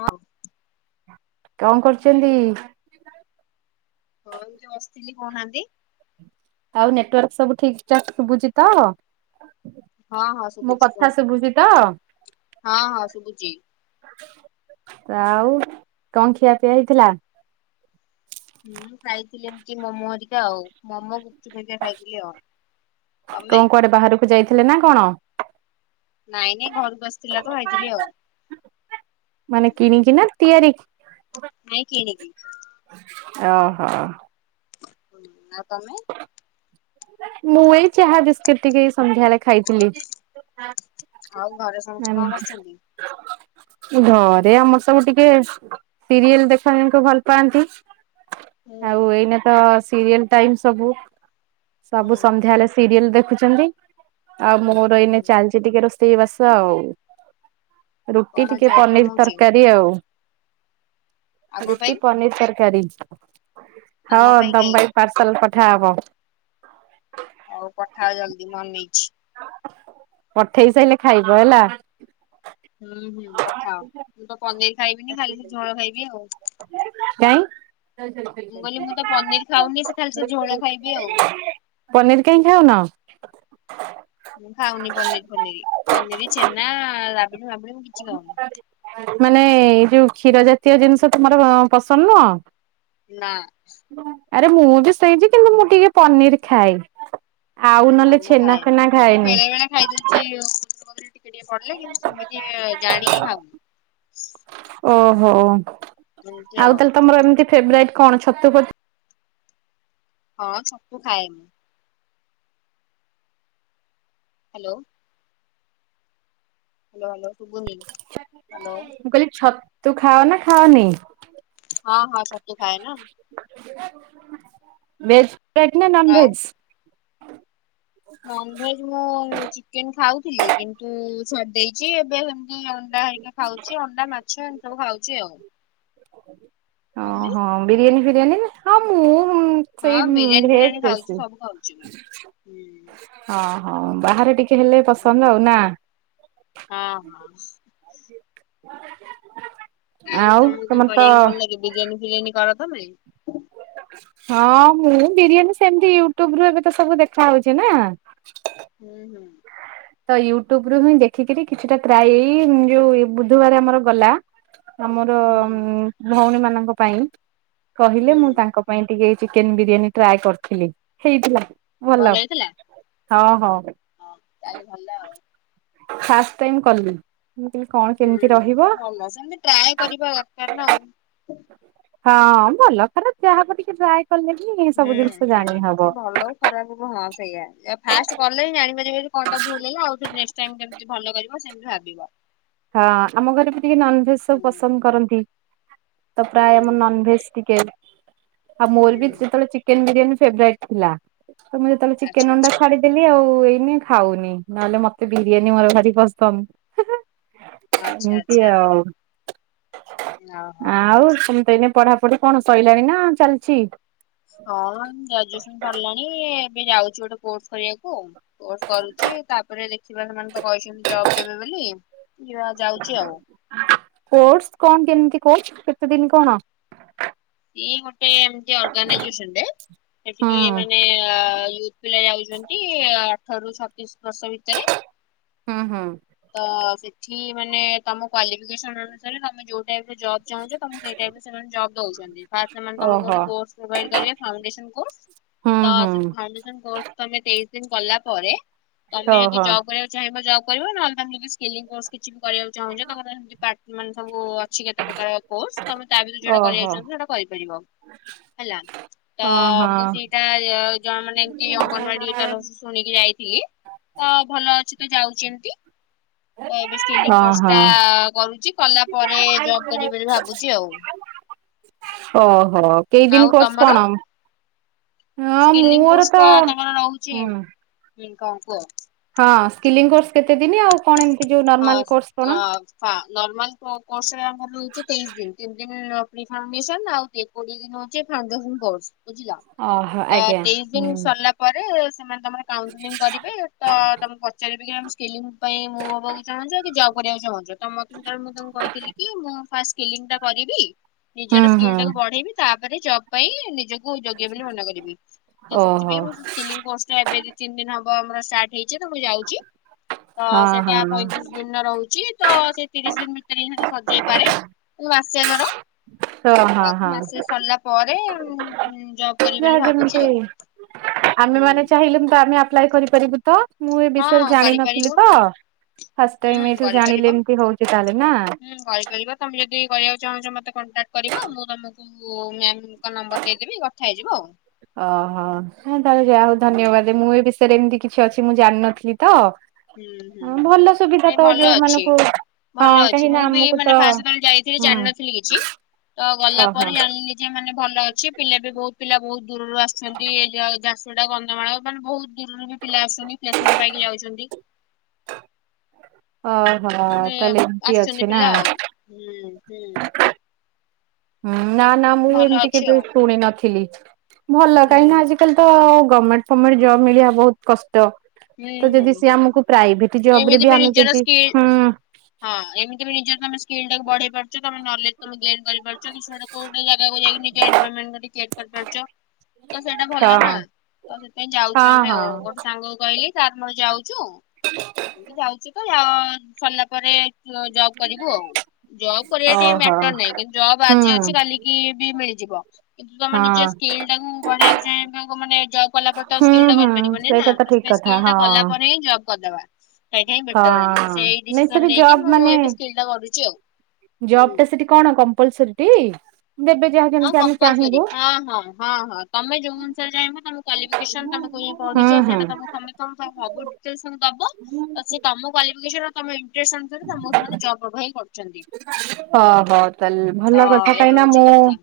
ହଁ। କଣ କରୁଛନ୍ତି? ହଁ ଯଉ ବସିଥିଲି କହୁନାହାନ୍ତି? ଆଉ ନେଟୱାର୍କ ସବୁ ଠିକ ଠାକ ଶୁଭୁଛି ତ? ହଁ ହଁ ମୋ ଶୁଭୁଛି କଥା କୁହନ୍ତୁ ଶୁଭୁଚି ତ? ହଁ ହଁ ଶୁଭୁଛି। ଆଉ କଣ ଖିଆ ପିଆ ହେଇଥିଲା? ହୁଁ ଖାଇଥିଲି ଏମତି ମୋମୋ ହେରିକା ଆଉ ମୋମୋ ଗୁପଚୁପ ହେରିକା ଖାଇଥିଲି ଆଉ। ତମେ କଣ କୁଆଡେ ବାହାରକୁ ଯାଇଥିଲେ ନା କଣ? ନାଇଁ ନାଇଁ ଘରକୁ ଆସିଥିଲା ତ ହେଇଥିଲି ଆଉ। ମାନେ କିଣିକି ନା ତିଆରି? ନାଇଁ କିିନିକି ଓହୋ। ଆଉ ତମେ? ମୁଁ ଏଇ ଚାହା ବିସ୍କୁିଟ ଟିକେ ସନ୍ଧ୍ୟାରେ ଖାଇଥିଲି। ଆଉ ଘରେ ସମସ୍ତେ କଣ କରିଛନ୍ତି? ଘରେ ଆମର ସବୁ ଟିକେ ସିରିଏଲ ଦେଖ ଭଲ ପାଆନ୍ତି। ହୁଁ ଆଉ ଏଇନ ତ ସିରିଏଲ ଟାଇମ ସବୁ ହୁଁ ସବୁ ସନ୍ଧ୍ୟା ହେଲେ ସିରିଏଲ ଦେଖୁଛନ୍ତି ଆଉ ମୋର ହୁଁ ଏଇନେ ହୁଁ ଚାଲିଚ ଟିକେ ରୋ ରୋଷେଇ ବାସ ଆଉ ରୁଟି କଣ ଆଜି ଟିକେ ଆଇଟମ୍ ପନିର ହଉଛି? ତରକାରୀ ଆଉ। ଆମ ରୁଟି ପାଇଁ ଆଉ ପନିର ତରକାରୀ ଆମ ହଁ ତମ କାଇଁ ପାଇଁ ପାର୍ସେଲ ପଠା ହବ। ହଉ କଥା ଜଲ୍ଦି ମୁଁ ଅନେଇଛି। ପଠେଇ ସାରିଲେ ଖାଇବ ହେଲା। ହୁଁ ହୁଁ ପଥାଅ ମୁଁ ତ ପନିର ଖାଇବିନି ଖାଲି ସେ ଝୋଳ ଖାଇବି ଆଉ। [inaudible] ମୁଁ କହିଲି ମୁଁ ତ ପନିର ଖାଉନି ସେ ଖାଲି ସେ ଝୋଳ ଖାଇବି ଆଉ। ପନିର କାହିଁ ଖାଉନ? ମୁଁ ଖାଉନି ପନିର ମଣ ମୁ କିଛି କାଉନି। ମାନେ ଏଇ ଯୋଉ କ୍ଷୀର ଜାତୀୟ ଜିନିଷ ତମର ପସନ୍ଦ ନୁହଁ? ନା। ଆରେ ମୁଁ ବି ସେଇଛି କିନ୍ତୁ ମୁଁ ଟିକେ ପନିର ଖାଏ। ଆଉ ନା ନହେଲେ ମୁଁ ଛେନା ଖାଏନି ଫେନା ଏମିତି ଖାଏନି। ବେଳେ ବେଳେ ଖାଇଦଉଛି ଟିକେ ଟିକେ ପଡିଲେ କିନ୍ତୁ ସେମିତି ଜାଣିକି ହବ ଓହୋ ଏମିତି ଆଉ ଆଉ ତାହେଲେ ତମର ଏମିତି ଫେବରାଇଟ୍ କଣ ଛତୁପତି? ହଁ ସବୁ ଖାଏ। ହ୍ୟାଲୋ। ହ୍ୟାଲୋ ହ୍ୟାଲୋ ଶୁବୁନି। ମୁଁ କହିଲି ଛତୁ ଖାଅ ନା ଖାଅନି? ହଁ ହଁ ଛତୁ ଖାଏ ନା। ଭେଜ ପେଟ ନା ନନ ଆଉ ଭେଜ? ନନଭେଜ ମୁଁ ଚିକେନ ଖାଉଥିଲି କିନ୍ତୁ ଛାଡ୍ ଦେଇେଇଛି ଏବେ ଅଣ୍ଡା ହେଇକି ଖାଉଛି ଅଣ୍ଡା ମାଛ ଏ ସବୁ ଖାଉଛି ଆଉ। ତମେ ଓହୋ ବିରିୟାନୀ ଫିରିୟାନୀ? ଁ ହଁ ସେଇ ବିରିୟାନୀ ଫିରିୟାନୀ ଭେଜ ଖାଉଛି ବେଶୀ ସବୁ ଖାଉଛି ମୁଁ ହୁଁ ହଁ। ହଁ ବାହାରେ ଟିକେ ହେଲେ ହୁଁ ପସନ୍ଦ ଆଉ ନା। ହ। [inaudible] ଆଉ ତମକୁ କଣ ତମର ତ କରିବାକୁ ଭଲ ଲାଗେ ବିରିୟାନୀ ଫିରିୟାନୀ କର ତମେ? ହଁ ମୁଁ ବିରିୟାନୀ ସେମିତି ୟୁଟ୍ୟୁବ ରୁ ଏବେ ତ ସବୁ ଦେଖା ହଉଛି ନା। ହୁଁ ହୁଁ। ତ ୟୁଟ୍ୟୁବ ରୁ ହିଁ ଦେଖିକରି କିଛିଟା କ୍ରାଇଇ ଯୋଉ ବୁଧବାର ଆମର ଗଲା ଆମର ହୁଁ ଭଉଣୀ ମାନଙ୍କ ପାଇଁ କହିଲେ ହୁଁ ମୁଁ ତାଙ୍କ ପାଇଁ ଟିକେ ଚିକେନ ବିରିୟାନୀ ଟ୍ରାଏ କରିଥିଲି ହେଇଥିଲା। ଭଲ ହେଇଥିଲା? ହଁ। ତାହାଲେ ଭଲ ଆଉ। ଫାଷ୍ଟ ଟାଇମ କଲି। କଣ କେମିତି ରହିବ। ହୁଁ ଭଲ ସେମିତି ଟ୍ରାଏ କରିବା ଦରକାର ନା ଆଉ। ହଁ ଭଲ ଖରା ଯାହା ହବ ଟିକେ ଯା ହୁଁ ହଁ ସେ ଭଲ ହଉ ଖରାପ ହ ହଁ ସେଇଆ ଫାଷ୍ଟ କଲେ ବି ଜାଣିପାରିବ କଣଟା ଭୁଲ ହେଲେ ଆଉ ଥରେ କେମତି ଭଲ କରିବ ସେମିତି ଭାବିବ। ହଁ ଆମ ଘରେ ବି ଟିକେ ନନଭେଜ ସବୁ ହୁଁ ପସନ୍ଦ କରନ୍ତି ତା ହୁଁ ପ୍ରାୟ ଏମ ହୁଁ ନନ ଭେଜ ଟିକେ ଆଉ ମୋର ବି ହୁଁ ଯେତେବେଳେ ଚିକେ ବିରିୟାନୀ ଫେବ୍ରେଟ୍ ଥିଲା। ତ ମୁଁ ଯେତେବେଳେ ଆଚ୍ଛା ଚିକେନ୍ ଅଣ୍ଡା ଆଚ୍ଛା ଛାଡିଦେଲି ଆଉ ଖାଉନି ନହେଲେ ମତେ ବିରିୟାନୀ ମୋର ଭାରି ପସନ୍ଦ। ଆଚ୍ଛା ଏମିତି ଆଚ୍ଛା ଆଉ ଓହୋ। ଆଉ ତମେ ତ ଏଇନ ପଢ଼ାପଢ଼ି କଣ ସଇଲାଣି ନା ଚାଲିଛି। ହଁ ଗ୍ରାଜୁଏସନ୍ ସରିଲାଣି। ଏବେ ଯାଉଛୁ ଗୋଟେ କୋର୍ସ କରିବାକୁ କୋର୍ସ କରୁଛି ତାପରେ ଦେେଖିବା ସେମାନେ ତ କହିଛନ୍ତି ଜବ୍ ଦେବେ ବୋଲି। ଯିବା ଯାଉଛି ଆଉ କୋର୍ସ କଣ କେମିତି କୋର୍ସ କେତେ ଦିନ୍ କଣ? ମାନେ ଏମିତି ଅର୍ଗାନାଇଜେସନ ରେ ହଁ ସେଠି ମାନେ ଅ ୟୁଥ୍ ପିଲା ଯାଉଛନ୍ତି ଅଠର ରୁ ସତ୍ ପଚିଶି ବର୍ଷ ଭିତରେ ହଁ ହଁ। ତ ସେଠି ମାନେ ତମ କ୍ଵାଲି [unintelligible] ଅନୁସାରେ ଯୋଉ ଟାଇପ୍ ର ଜବ୍ ଚାହୁଁଛ ତମେ ସେ ଟାଇପ୍ ସେମାନେ ଜବ୍ ଦଉଛନ୍ତି ଫାର୍ଷ୍ଟ [unintelligible] ଓହୋ [unintelligible] ପ୍ରୋଭାଇଡ୍ କରେ ଫାଉଣ୍ଡେସନ କୁ ହୁଁ ତ ହୁଁ ଫାଉଣ୍ଡେସନ [unintelligible] କଂପ୍ଲିଟ୍ କଲା ପରେ ତମେ ଯଦି ଓହୋ ଜବ୍ କରିବାକୁ ଚାହିଁବ ଜବ୍ କରିବ ନହେଲେ [unintelligible] କରିବାକୁ ଚାହୁଁଛ ତାଙ୍କର ସେମିତି ମାନେ ସବୁ ଅଛି କେତେ ପ୍ରକାର କୋର୍ସ ତମେ ତା ଭିତରୁ ଯୋଉଟା କରିବାକୁ ଓହୋ। ଚାହୁଁଛ ସେଇଟା କରି [unintelligible] ହେଲା। ତ ଓହୋ ମୁଁ ସେଇଟା ଜଣ ମାନେ ଏମିତି ଅଙ୍ଗନବାଡ଼ି ତର ଶୁଣିକି ଯାଇଥିଲି। ତ ଭଲ ଅଛି ତୁ ଯାଉଛି ଏମତି। ଏବେ ସ୍କିଲିନ୍ଗ ଓହୋ କୋର୍ଷ କରୁଛି କଲା ପରେ ଜବ କରିବି ବୋଲି ଭାବୁଛି ଆଉ ଓହୋଃ କେଇ ଦିନି କୋର୍ଷ କଣ? ହଁ ସ୍କିଲିନ୍ଗ ମୋର କୋର୍ସ୍ ଟା ତ ତାଙ୍କର ରହୁଛି ହୁଁ [unintelligible] ହଁ ସ୍କିଲିଂ କୋର୍ସ କେତେ ଦିନି ଆଉ କଣ ଏମି ହଁ ଆଁ ନର୍ମାଲ କୋର୍ସ୍ ରେ ଆମର ରହିଛି ତେଇଶି ଦିନ ତିନ ଦିନ [unintelligible] ବୁଝିଲ ଓହୋ ଆଜ୍ଞା ତେଇଶି ଦିନ୍ ହୁଁ ସରିଲା ପରେ ସେମାନେ ତମର କାଉନସିଲିଂ କରିବେ ତମେ ପଚାରିବେ ସ୍କିଲିଂ ପାଇଁ ମୁଁ ହେବା ଚାହୁଁଛ କି ଜବ କରିବାକୁ ଚାହୁଁଛ ମତେ ସେତେବେଳେ ମୁଁ ତ କହିଥିଲି କି ମୁଁ ଫାଷ୍ଟ୍ କହିଥିଲି କି ସ୍କିଲିଂ ଟା କରିବି। ହୁଁ ନିଜର ହୁଁ ସ୍କିଲ୍ ଟା କୁ ବଢେଇବି ତାପରେ ଜବ ପାଇଁ ନିଜ କୁ ଯୋଗ୍ୟ ବୋଲି ମନେ କରିବି ତ ଓହୋ ସେଥିପାଇଁ ମୁଁ ସ୍କ୍ରିଲିଂ କ୍ରୋର୍ସ୍ ଏବେ ତିନି ଦିନ ହବ ଆମର ଷ୍ଟା ହେଇଛି ତ ମୁଁ ଯାଉଛି ତ ହଁ ସେଇଟା ହଁ ପଇଁତିରିଶ ଦିନ ରହୁଛି ତ ସେ ତିରିଶ ଦିନ ଭିତରେ ସେଟା ସରିଯାଇ ପାରେ [unintelligible] କର। ତ ହଁ ଘର ହଁ ମାସେ ସରିଲା ପରେ ଜବ କରିବି ବୋଲି ଯାହା ଭାବୁଛି ଯେମତି ଆଉ। ଆମେ ହୁଁ ମାନେ ଚାହିଁଲୁ ତ ଆମେ ଆପ୍ଲାଏ କରିପାରିବୁ। ତ ମୁଁ ଏ ହଁ ବିଷୟରେ କରିପାରିବ ଜାଣିନଥିଲି ତ ଫାଷ୍ଟ ହୁଁ ଟାଇମ ଏଇଠୁ ଜାଣିଲେ କରିପାରିବ ଏମିତି ହଉଛି ତାହେଲେ ନା ହୁଁ କରିପାରିବ ତମେ ଯଦି କରିବା ଚାହୁଁଛ ମତେ କଣ୍ଟାକ୍ଟ କରିବ ମୁଁ ତମକୁ ମ୍ୟାମ୍ ଅ ହୋ ତାହେଲେ ଯା ହଉ ହୁଁ ଧନ୍ୟବାଦ ମୁଁ ଏଇ ବିଷ [unintelligible] ଏମିତି କିଛି ଅଛି ମୁଁ ଜାଣିନଥିଲି ତ ହୁଁ ହୁଁ ହୁଁ ଭଲ ସୁବିଧା ନାଇଁ ତ ଭଲ ଯୋଉ ଅଛି। ମାନଙ୍କୁ ହଁ ଭଲ ଅଛି କାହିଁକି ନା ମୁଁ ବି ଆମକୁ ତ ମାନେ ଫାଷ୍ଟ୍ ଯେତେବେଳେ ଯାଇଥିଲି ହୁଁ ଜାଣିନଥିଲି କିଛି ତ ଗଲା ଓହୋ ପରେ ଜାଣିଲି ଯେ ମାନେ ଭଲ ଅଛି ପିଲା ବି ବହୁତ୍ ପିଲା ବହୁତ୍ ଦୂରରୁ ଆସୁଛନ୍ତି ଏ ଝାରସୁଗୁଡ଼ା କନ୍ଧମାଳ ମାନେ ବହୁତ୍ ଦୂରରୁ ପିଲା ଆସୁଛନ୍ତି ପ୍ଲେସମେଣ୍ଟ୍ ପାଇକି ଯାଉଛନ୍ତି। ଓହୋ ମାନେ ତାହେଲେ ଏମିତି ଆସିଛନ୍ତି ଅଛି ନା ପିଲା ଆଉ ହୁଁ ହୁଁ। ହୁଁ ନା ନା ମୁଁ ଭଲ ଏମିତି ଅଛି କେବେ ଆଉ ଶୁଣି ନଥିଲି ଭଲ ହୁଁ କାହିଁକି ନା ଆଜିିକାଲି ତ ଗମେଣ୍ଟ୍ ଫମେଣ୍ଟ୍ ଜବ୍ ମିଳିବା ବହୁତ୍ କ ତ ହୁଁ ତ ହୁଁ ଯଦି ସେ ହୁଁ ଆମକୁ ପ୍ରାଇଭେଟ୍ ଜବ ରେ ଏମିତି ବି ଆମେ ନିଜର ଯଦି ସ୍କିଲ୍ ହୁଁ। ହଁ ଏମିତି ବି ନିଜ ସ୍କିଲଟା ବଢେଇ ପାରୁଛ ତମେ ନଲେଜ ତମେ ଗେନ୍ କରିପାରୁଛ କୋଉ ଗୋଟେ ଜାଗା ଯାଇକ ନିଜ ଏନଭା ତ ସେଇଟା ହଁ ଭଲ ନା ହଁ ତ ସେଥିାଇଁ ଯାଉଛୁ ଆମେ ଆଉ ହଁ। ଗୋଟେ ସାଙ୍ଗକୁ କହିଲି ତାର ମୋର ଯାଉଛୁ ଏମତି ଯାଉଛୁ ତ ସରିଲା ପରେ ଜବ୍ କରିବୁ ଆଉ ଜବ୍ କରିବା ଟିକ ଓହୋ ମ୍ୟାଟର ନାହିଁ କିନ୍ତୁ ଜବ୍ ହୁଁ ଆଜି ଅଛି କାଲିକି ବି ମିଳିବ। ଯିବ କିନ୍ତୁ ତମେ ନିଜ ହଁ ସ୍କିଲ୍ ଟାକୁୁ ବଢେଇିବାକୁ ଚାହିଁବାକୁ ମାନେ ଜବ୍ କଲା ପରେ ତ ହୁଁ ସ୍କିଲ୍ ଟା ହୁଁ କରିପାରିବନି ନା ସେଇଟା ତ ଠିକ ସେ କଥା ସ୍କିଲ୍ ଟା ହଁ। କଲା ପରେ ହିଁ ଜବ୍ କରିଦବା ସୋଇଟା ହିଁ ବେଟର ତ ହଁ ସେଇ ନାଇଁ ସେଠି ଡିସିସନ ନେଇକି ମୁଁ ମୁଁ ମାନେ ଏବେ ସ୍କିଲ୍ ଟା କରୁଛି ଆଉ ଜବ୍ ହୁଁ। ଟା ସେଠି କଣ କମ୍ପଲସରୀ ଟି ଦେବେ ଯାହା ହଁଲ ଯେମିତି ଆମେ ଚାହିଁବୁ ହଁ ହଁ ହଁ ହଁ ତମେ ଯୋଉ ଅନୁସାରେ ଚାହିବ ତମ କ୍ୱାଲିଫିକେସନ ତମକୁ ତୁମେ ହୁଁ ପଢୁଛ ହୁଁ। ସେଟା ତ ସମେତ ସବୁ ସମେସନ ଦବ ତମ କ୍ୱାଲିଫିକେସନ ଆ ତମ ଇଣ୍ଟରେଷ୍ଟ ଅନୁସାରେ ତମକୁ ସେମାନେ ଜବ୍ ପ୍ରୋଭାଇଡ କରିବେ ଓହୋ ତାହଲେ ତ ଭଲ କଥା ଏ କ ନା ହଉଛି ମୁଁ କଥା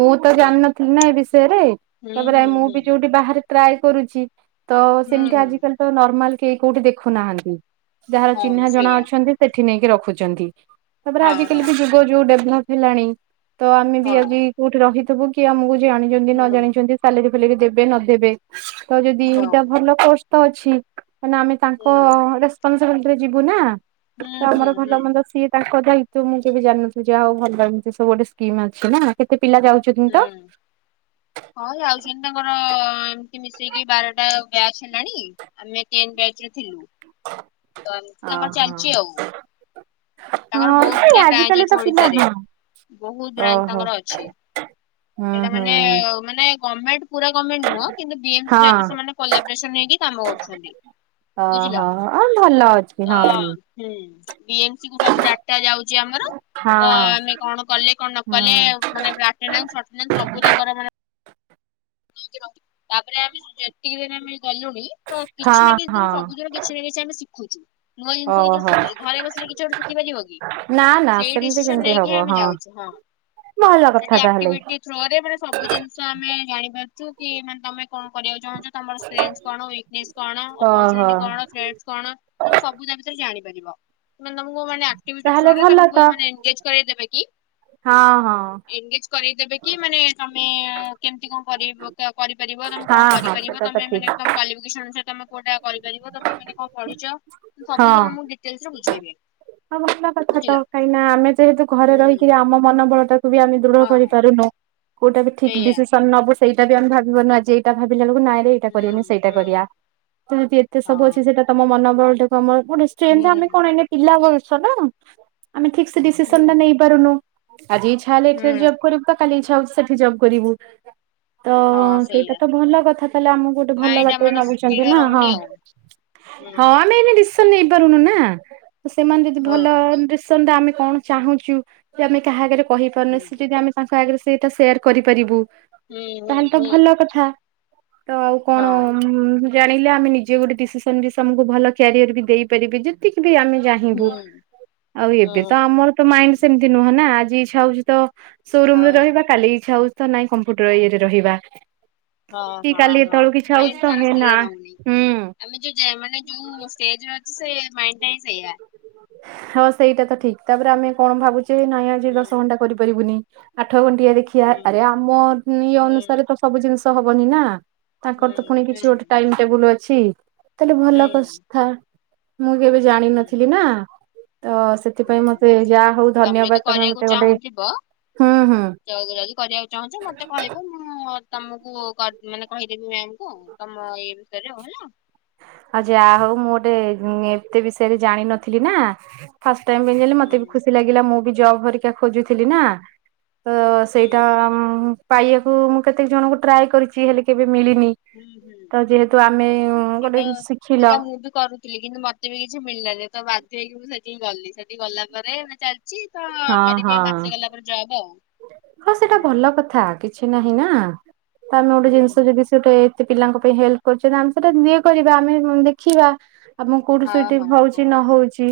ମୁଁ ତ ହୁଁ ଜାଣିନଥିଲି ନା ଏ ବିଷୟରେ ହୁଁ ତାପରେ ଆ ହୁଁ ମୁଁ ହୁଁ। ବି ଯୋଉଠି ବାହାରେ ଟ୍ରାଏ କରୁଛି ତ ହୁଁ ସେମିତି ହୁଁ ଆଜିିକାଲି ତ ନର୍ମାଲ କେହି କୋଉଠି ଦେଖୁନାହାନ୍ତି ଯାହାର ହଁ ଚିହ୍ନା ଜଣା ସେଇଆ ଅଛନ୍ତି ସେଠି ନେଇକି ରଖୁଛନ୍ତି ତାପରେ ହଁ ଆଜିକାଲି ବି ଯୁଗ ଯୋଉ ଡେଭଲପ ହେଲାଣି ତ ଆମେ ବି ହଁ ଆଜି କୋଉଠି ରହିଥିବୁ କି ଆମକୁ ଜାଣିଛନ୍ତି ନ ହଁ ଜାଣିଛନ୍ତି ସାଲେରୀ ଦେବେ ନଦବେ ତ ଯଦି ହୁଁ ଏଇଟା ହଁ। ଭଲ ର୍କୋସ ତ ଅଛି। ମ ଆମେ ତାଙ୍କ ହୁଁ ରେସପନସିବିଲିଟିରେ ଯିବୁ ନା ତ ହୁଁ ଆମର ହୁଁ ଭଲ ମନ୍ଦ ସିଏ କୁ ମୁଁ କେବେ ଜାଣିନଥିଲି ଯାହା ହଉ ଭଲ ଏମିତି ସବୁ ଗୋଟିଏ ସ୍କିମ୍ ଅଛି ନା କେତ ହୁଁ ହଉ ଯାଉ ତାଙ୍କର ଏମତି ମିଶେଇକି ବାରଟା ବ୍ୟାଚ ହେଲାଣି ଆମେ ବ୍ୟାଚ ରେ ଥିଲୁ ମ ନ ଓହୋ ଚାଲିଚ ଆଉ ତାଙ୍କର ହଁ ବହୁତ ଯେ ଗୁଡଆ ବ୍ରାଞ୍ଚ ଆଜିକାଲି ତ ଅଛି ପିଲା ଓଡିଶ ାରେ ହଁ ବହୁତ ବ୍ରାଞ୍ଚ ଓହୋ ତାଙ୍କର ଅଛି। ହୁଁ ସେଟା ହୁଁ ମାନେ ମାନେ ଗଭର୍ଣ୍ଣମେଣ୍ଟ ପୁରା ଗଣମେଣ୍ଟ ନୁହଁ କିନ୍ତୁ ବି ଏମସି ସତ ହଁ ସେମାନେ କଲାବରେସନ ହେଇକି କାମ କରୁଛନ୍ତି। ବୁଝିଲ ଓହୋ ଆଉ ଭଲ ଅଛି ତ ହଁ ମୁଁ ହୁଁ ବି ଏମ ସବୁ ଆଠଟା ଯାଉଛି ଆମର ତ ହଁ ଆମେ କଣ କଲେ କଣ ନକଲେ ହୁଁ ମାନେ ଲଟନାଟନା ସବୁ ତାଙ୍କର ମାନେ ନେଇକି ରହୁଛି। ତାପରେ ଆମେ ଯେତିକି ଦିନ ଆମେ ଗଲୁଣି ତ କିଛି ହଁ ନା କିଛି ହଁ ଦିନ ସବୁଦିନ କିଛି ନା କିଛି ଆମେ ଶଖଛି ନୂଆ ଜିନିଷ କିଛି ଓହୋ ଶିଖୁଛିି ଘରେ ବସିଲେ କିଛି ଶଖିାରିବ କି ନା ନା ସେଇ ସେମିତି ଡିସିସନ କେମିତି ନେଇକିଁ ହବ ଆମେ ଯାଉଛୁ ହଁ ଭଲ କଥା ତାହେଲେ ସେଠରୋନେ ସବୁ ଜିନିଷ ଆମେ ଜାଣିପାରୁଛୁ କିାନ ତମେ କଣ କରିବାକୁ ଚାହୁଁଛ ତମର କଣ େସ୍ କଣ ଓହୋ ଅପଚୁି କଣ ସବୁ ତା ଭିତରେ ଜାଣିପାରିବ ମାନେ ତମକୁ ମାନେ ତାହେଲେ ଆକ୍ଟିଥୋରେ ଭଲ ତ ତମକୁାନେ ଏନଗେଜ୍ କରେଇ ଦେବେ କି? ହଁ ହଁ ଦେବେ କି ମାନେ। ତୁମେ କେମିତି କଣ କର କରିପାରିବ ତୁମେ କଣ ହଁ ହଁ କରିପାରିବ ସେଟା ତ ତୁମେ ମାନେ ଠିକ ତମ କ୍ୱାଲିଫିକେସନ ଅନୁସାରେ ତୁମେ କୋଉଟା କରିପାରିବ ତମେ ମାନ କଣ ପଢିଛ ସବୁ ଜ ମୁଁ ଡିଟେଲସ ରେ ବୁଝେଇବି। ମ କଥା ତ କାହିଁକି ନା ଆମେ ଯେହେତୁ ଘରେ ହୁଁ ରହିକିରି ଆମ ମନୋବଳଟା ବି ଆମେ ଦୃଢ ହଁ କରିପାରୁନୁ କୋଉଟା ବି ଠିକ ସେଇଆ। ଡିସିସନ ନବ ସେଇଟା ବି ଆେ ଭାବିବାରୁନୁ ଆଜି ଏଇଟା ଭାବିଲା ବଳ ନାଇଁରେ ଏଇଟା ହୁଁ କରିବାିବାନି ସେଇଟା ହୁଁ କରିବା ତ ଯଦି ଏତେ ସବୁ ହଁ। ଅଛି ସେଇଟା ତମ ମନୋବଳାକୁ ଆମର ହୁଁ ଗୋଟେେନ୍ ଆମେ କଣ ଏ ପିଲା ବଛ ନା ଆମେ ଠିକ ସେ ଡିସିସନ ହୁଁ ଟା ନେଇ ପାରୁନୁ [inaudible] ଆଜି ଇଚ୍ଛା ହେଲେ ଏଠ ହୁଁ ଜବ କରିବୁ ତ କାଲି ଇଚଛା ହଉ ସେଠି ଜବ କରିବୁ। ତ ହଁ ସେଇଟା ସେଇଆ ତ ଭଲ କଥା ତାହଲେ ଆମକୁ ଗୋଟେ ଭଲ ମାଇଣ୍ଡ ବାଟରେ ଆମର ଭାବୁଛନ୍ତି ସ୍ଥିର ନା ହଁ? ରହୁନି ଆଉ। ହୁଁ ହଁ ଆମେ ଏ ସନ ନେଇ ପାରୁନୁ ନା ତ ସେମାନେ ଯଦି ହଁ ଭଲ ଆମେ କଣ ଚାହୁଁଛୁ ଆମେ କାହା ଆଗରେ କହିପାରୁନେ ହୁଁ ସେ ଯଦି ଆମେ ତାଙ୍କ ଆଗରେ? ସେଇଟା ସେୟାର କରିପାରିବୁ। ହୁଁ ହୁଁ ତାହେଲେ ତ ହୁଁ ଭଲ କଥା ତ ଆଉ କଣ? ହଁ ଜାଣିଲେ ଆମେ ନିଜେ ଗୋଟେ ଡିସିସନ ବି ଆକୁ ଭଲ କ୍ୟାରିଅର ବି ଦେଇପାରିବେ ଯେତିକି ବି ଆମେ ଚାହିଁବୁ। ହୁଁ ଆଉ ହୁଁ ଏବେ ତ ଆମର ତ ହୁଁ ମାଇଣ୍ଡ ସେମିତି ନୁହଁ ନା। ଆଜି ଇଚ୍ଛା ହଉଚି ତ ସୋରୁମ୍ ରେ ହଁ ରହିବା। କାଲି ଇଚ୍ଛା ହଉଛି ତ ନାଇଁ କମ୍ପ୍ୟୁଟର ଇଏରେ ରହିବା। ହଁ, କି ହଁ, କାଲି ହଁ ଏତେବେଳକୁ ଇଚ୍ଛା ହଉଛି ମାଇଣ୍ଡ ତ ତାର ହେ ନା ସ୍ଥିର ରହୁନି। ହୁଁ ଆମେ ଯେ ଯେ ମାନେ ଯୋଉ ଷ୍ଟେଜ୍ ର ଅଛ ସେ ମାଇଣ୍ଡ ଟା ହିଁ ସେୟା। ହଁ ସେଇଟା ତ ଠିକ। ତାପରେ ଆମେ କଣ ଭାବୁଚେ ନାଇଁ ଆଜି ହୁଁ ଦଶ ଘଣ୍ଟା କରିପାରିବୁନି। ଆଠ ଠ ଘଣ୍ଟିଆ ଦେଖିଆ ହୁଁ ଆରେ ଆମ ଇଏ ହୁଁ ଅନୁସାରେ ତ ସବୁ ଜିନିଷ ହବନି ନା। ହୁଁ ତାଙ୍କର ତ ପୁଣି ହୁଁ କିଛି ଗୋଟେ ଟାଇମ୍ ଟେବୁଲ୍ ଅଛି। ତାହେଲେ ଭଲ ହୁଁ କଥା। ମୁଁ କେବେ ଜାଣିନଥିଲି ହୁଁ ନା। ତ ସେଥିପାଇଁ ମୋତେ ହୁଁ ଯାହା ହଉ ଧନ୍ୟବାଦ ତୋମେ ମୋତେ ଗୋଟେ ହୁଁ ହୁଁ ଜବ୍ ଯଦି କରିବାକୁ ଚାହୁଁଚ ମୋତେ କହିବ। ମୁଁ ତୋମକୁ କର ମାନେ କହିଦେବି ମ୍ୟାାମ୍ କୁ ତୋମ ଇଏ ବିଷୟରେ ହେଲା। ଆଉ ଯାହା ହଉ ମୁଁ ଗୋଟେ ଉଁ, ଏତେ ବିଷୟରେ ଜାଣିନଥିଲି ନା। ଫାଷ୍ ଟିମି ହେଲେ ହୁଁ ମୋତେ ବି ଖୁସି ଲାଗିଲା ମୁଁ ବି ଜବ୍ ଭରିକା ଖୋଜୁଥିଲି ନା। ତ ହୁଁ ସେଇଟା ଉଁ, ପାଇବାକୁ ମୁଁ କେତେ ଜଣଙ୍କୁ ଟ୍ରାଏ କରିଚି। ହେଲେ କେବେ ମିଳିନି, ହୁଁ ତ ଯେହେତୁ ଆମେ ଗୋଟେ ଶିଖିଲ ସେଟା ମୁଁ ବି କରୁଥିଲି କିନ୍ତୁ ମୋତେ ବି କିଛି ମିଳିଲାନି। ତ ବାଧ୍ଯ ହେଇକି ମୁଁ ସେଠିକି ଗଲି। ସେଠି ଗଲା ପରେ ଏବେ ଚାଲ ଚି, ତ ହଁ କରିବି ହଁ। ଆଉ ମାସେ ଗଲା ପରେ ଜବ୍ ଆଉ। ହଁ ହୁଁ ସେଟା ଭଲ କଥା। କିଛି ନାହିଁ ନା। ତ ଆମେ ଗୋଟେ ହୁଁ ଜିନିଷ ହୁଁ ଯଦି ସେ ଗୋଟେ ସେ ପିଲାଙ୍କ ପାଇଁ ହେଲ୍ପ କରୁଚନ୍ତି। ଆମେ ସେଟା ଇଏ କରିବା ଆମେ ଉଁ ଦେଖିବା। ଆମକୁ କୋଉଠି ହଁ ସୁଇଟେବ ହଁ ହଉଛି ହଁ ନ ହଉଛି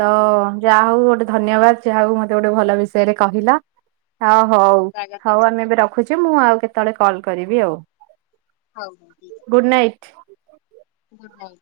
ତ ଯାହା ହଉ ଗୋଟେ ଧନ୍ୟବାଦ ଯାହଉ ମୋତେ ଗୋଟେ ଭଲ ବିଷୟରେ କହିଲ। ହୋ ହଉ, ହଉ ସ୍ୱାଗତମ୍ ଆମେ ଏବେ ରଖୁଛି। ମୁଁ ଆଉ କେତେବେଳେ କଲ୍ କରିବି ଆଉ। ହଉ। Good night. ନାଇ।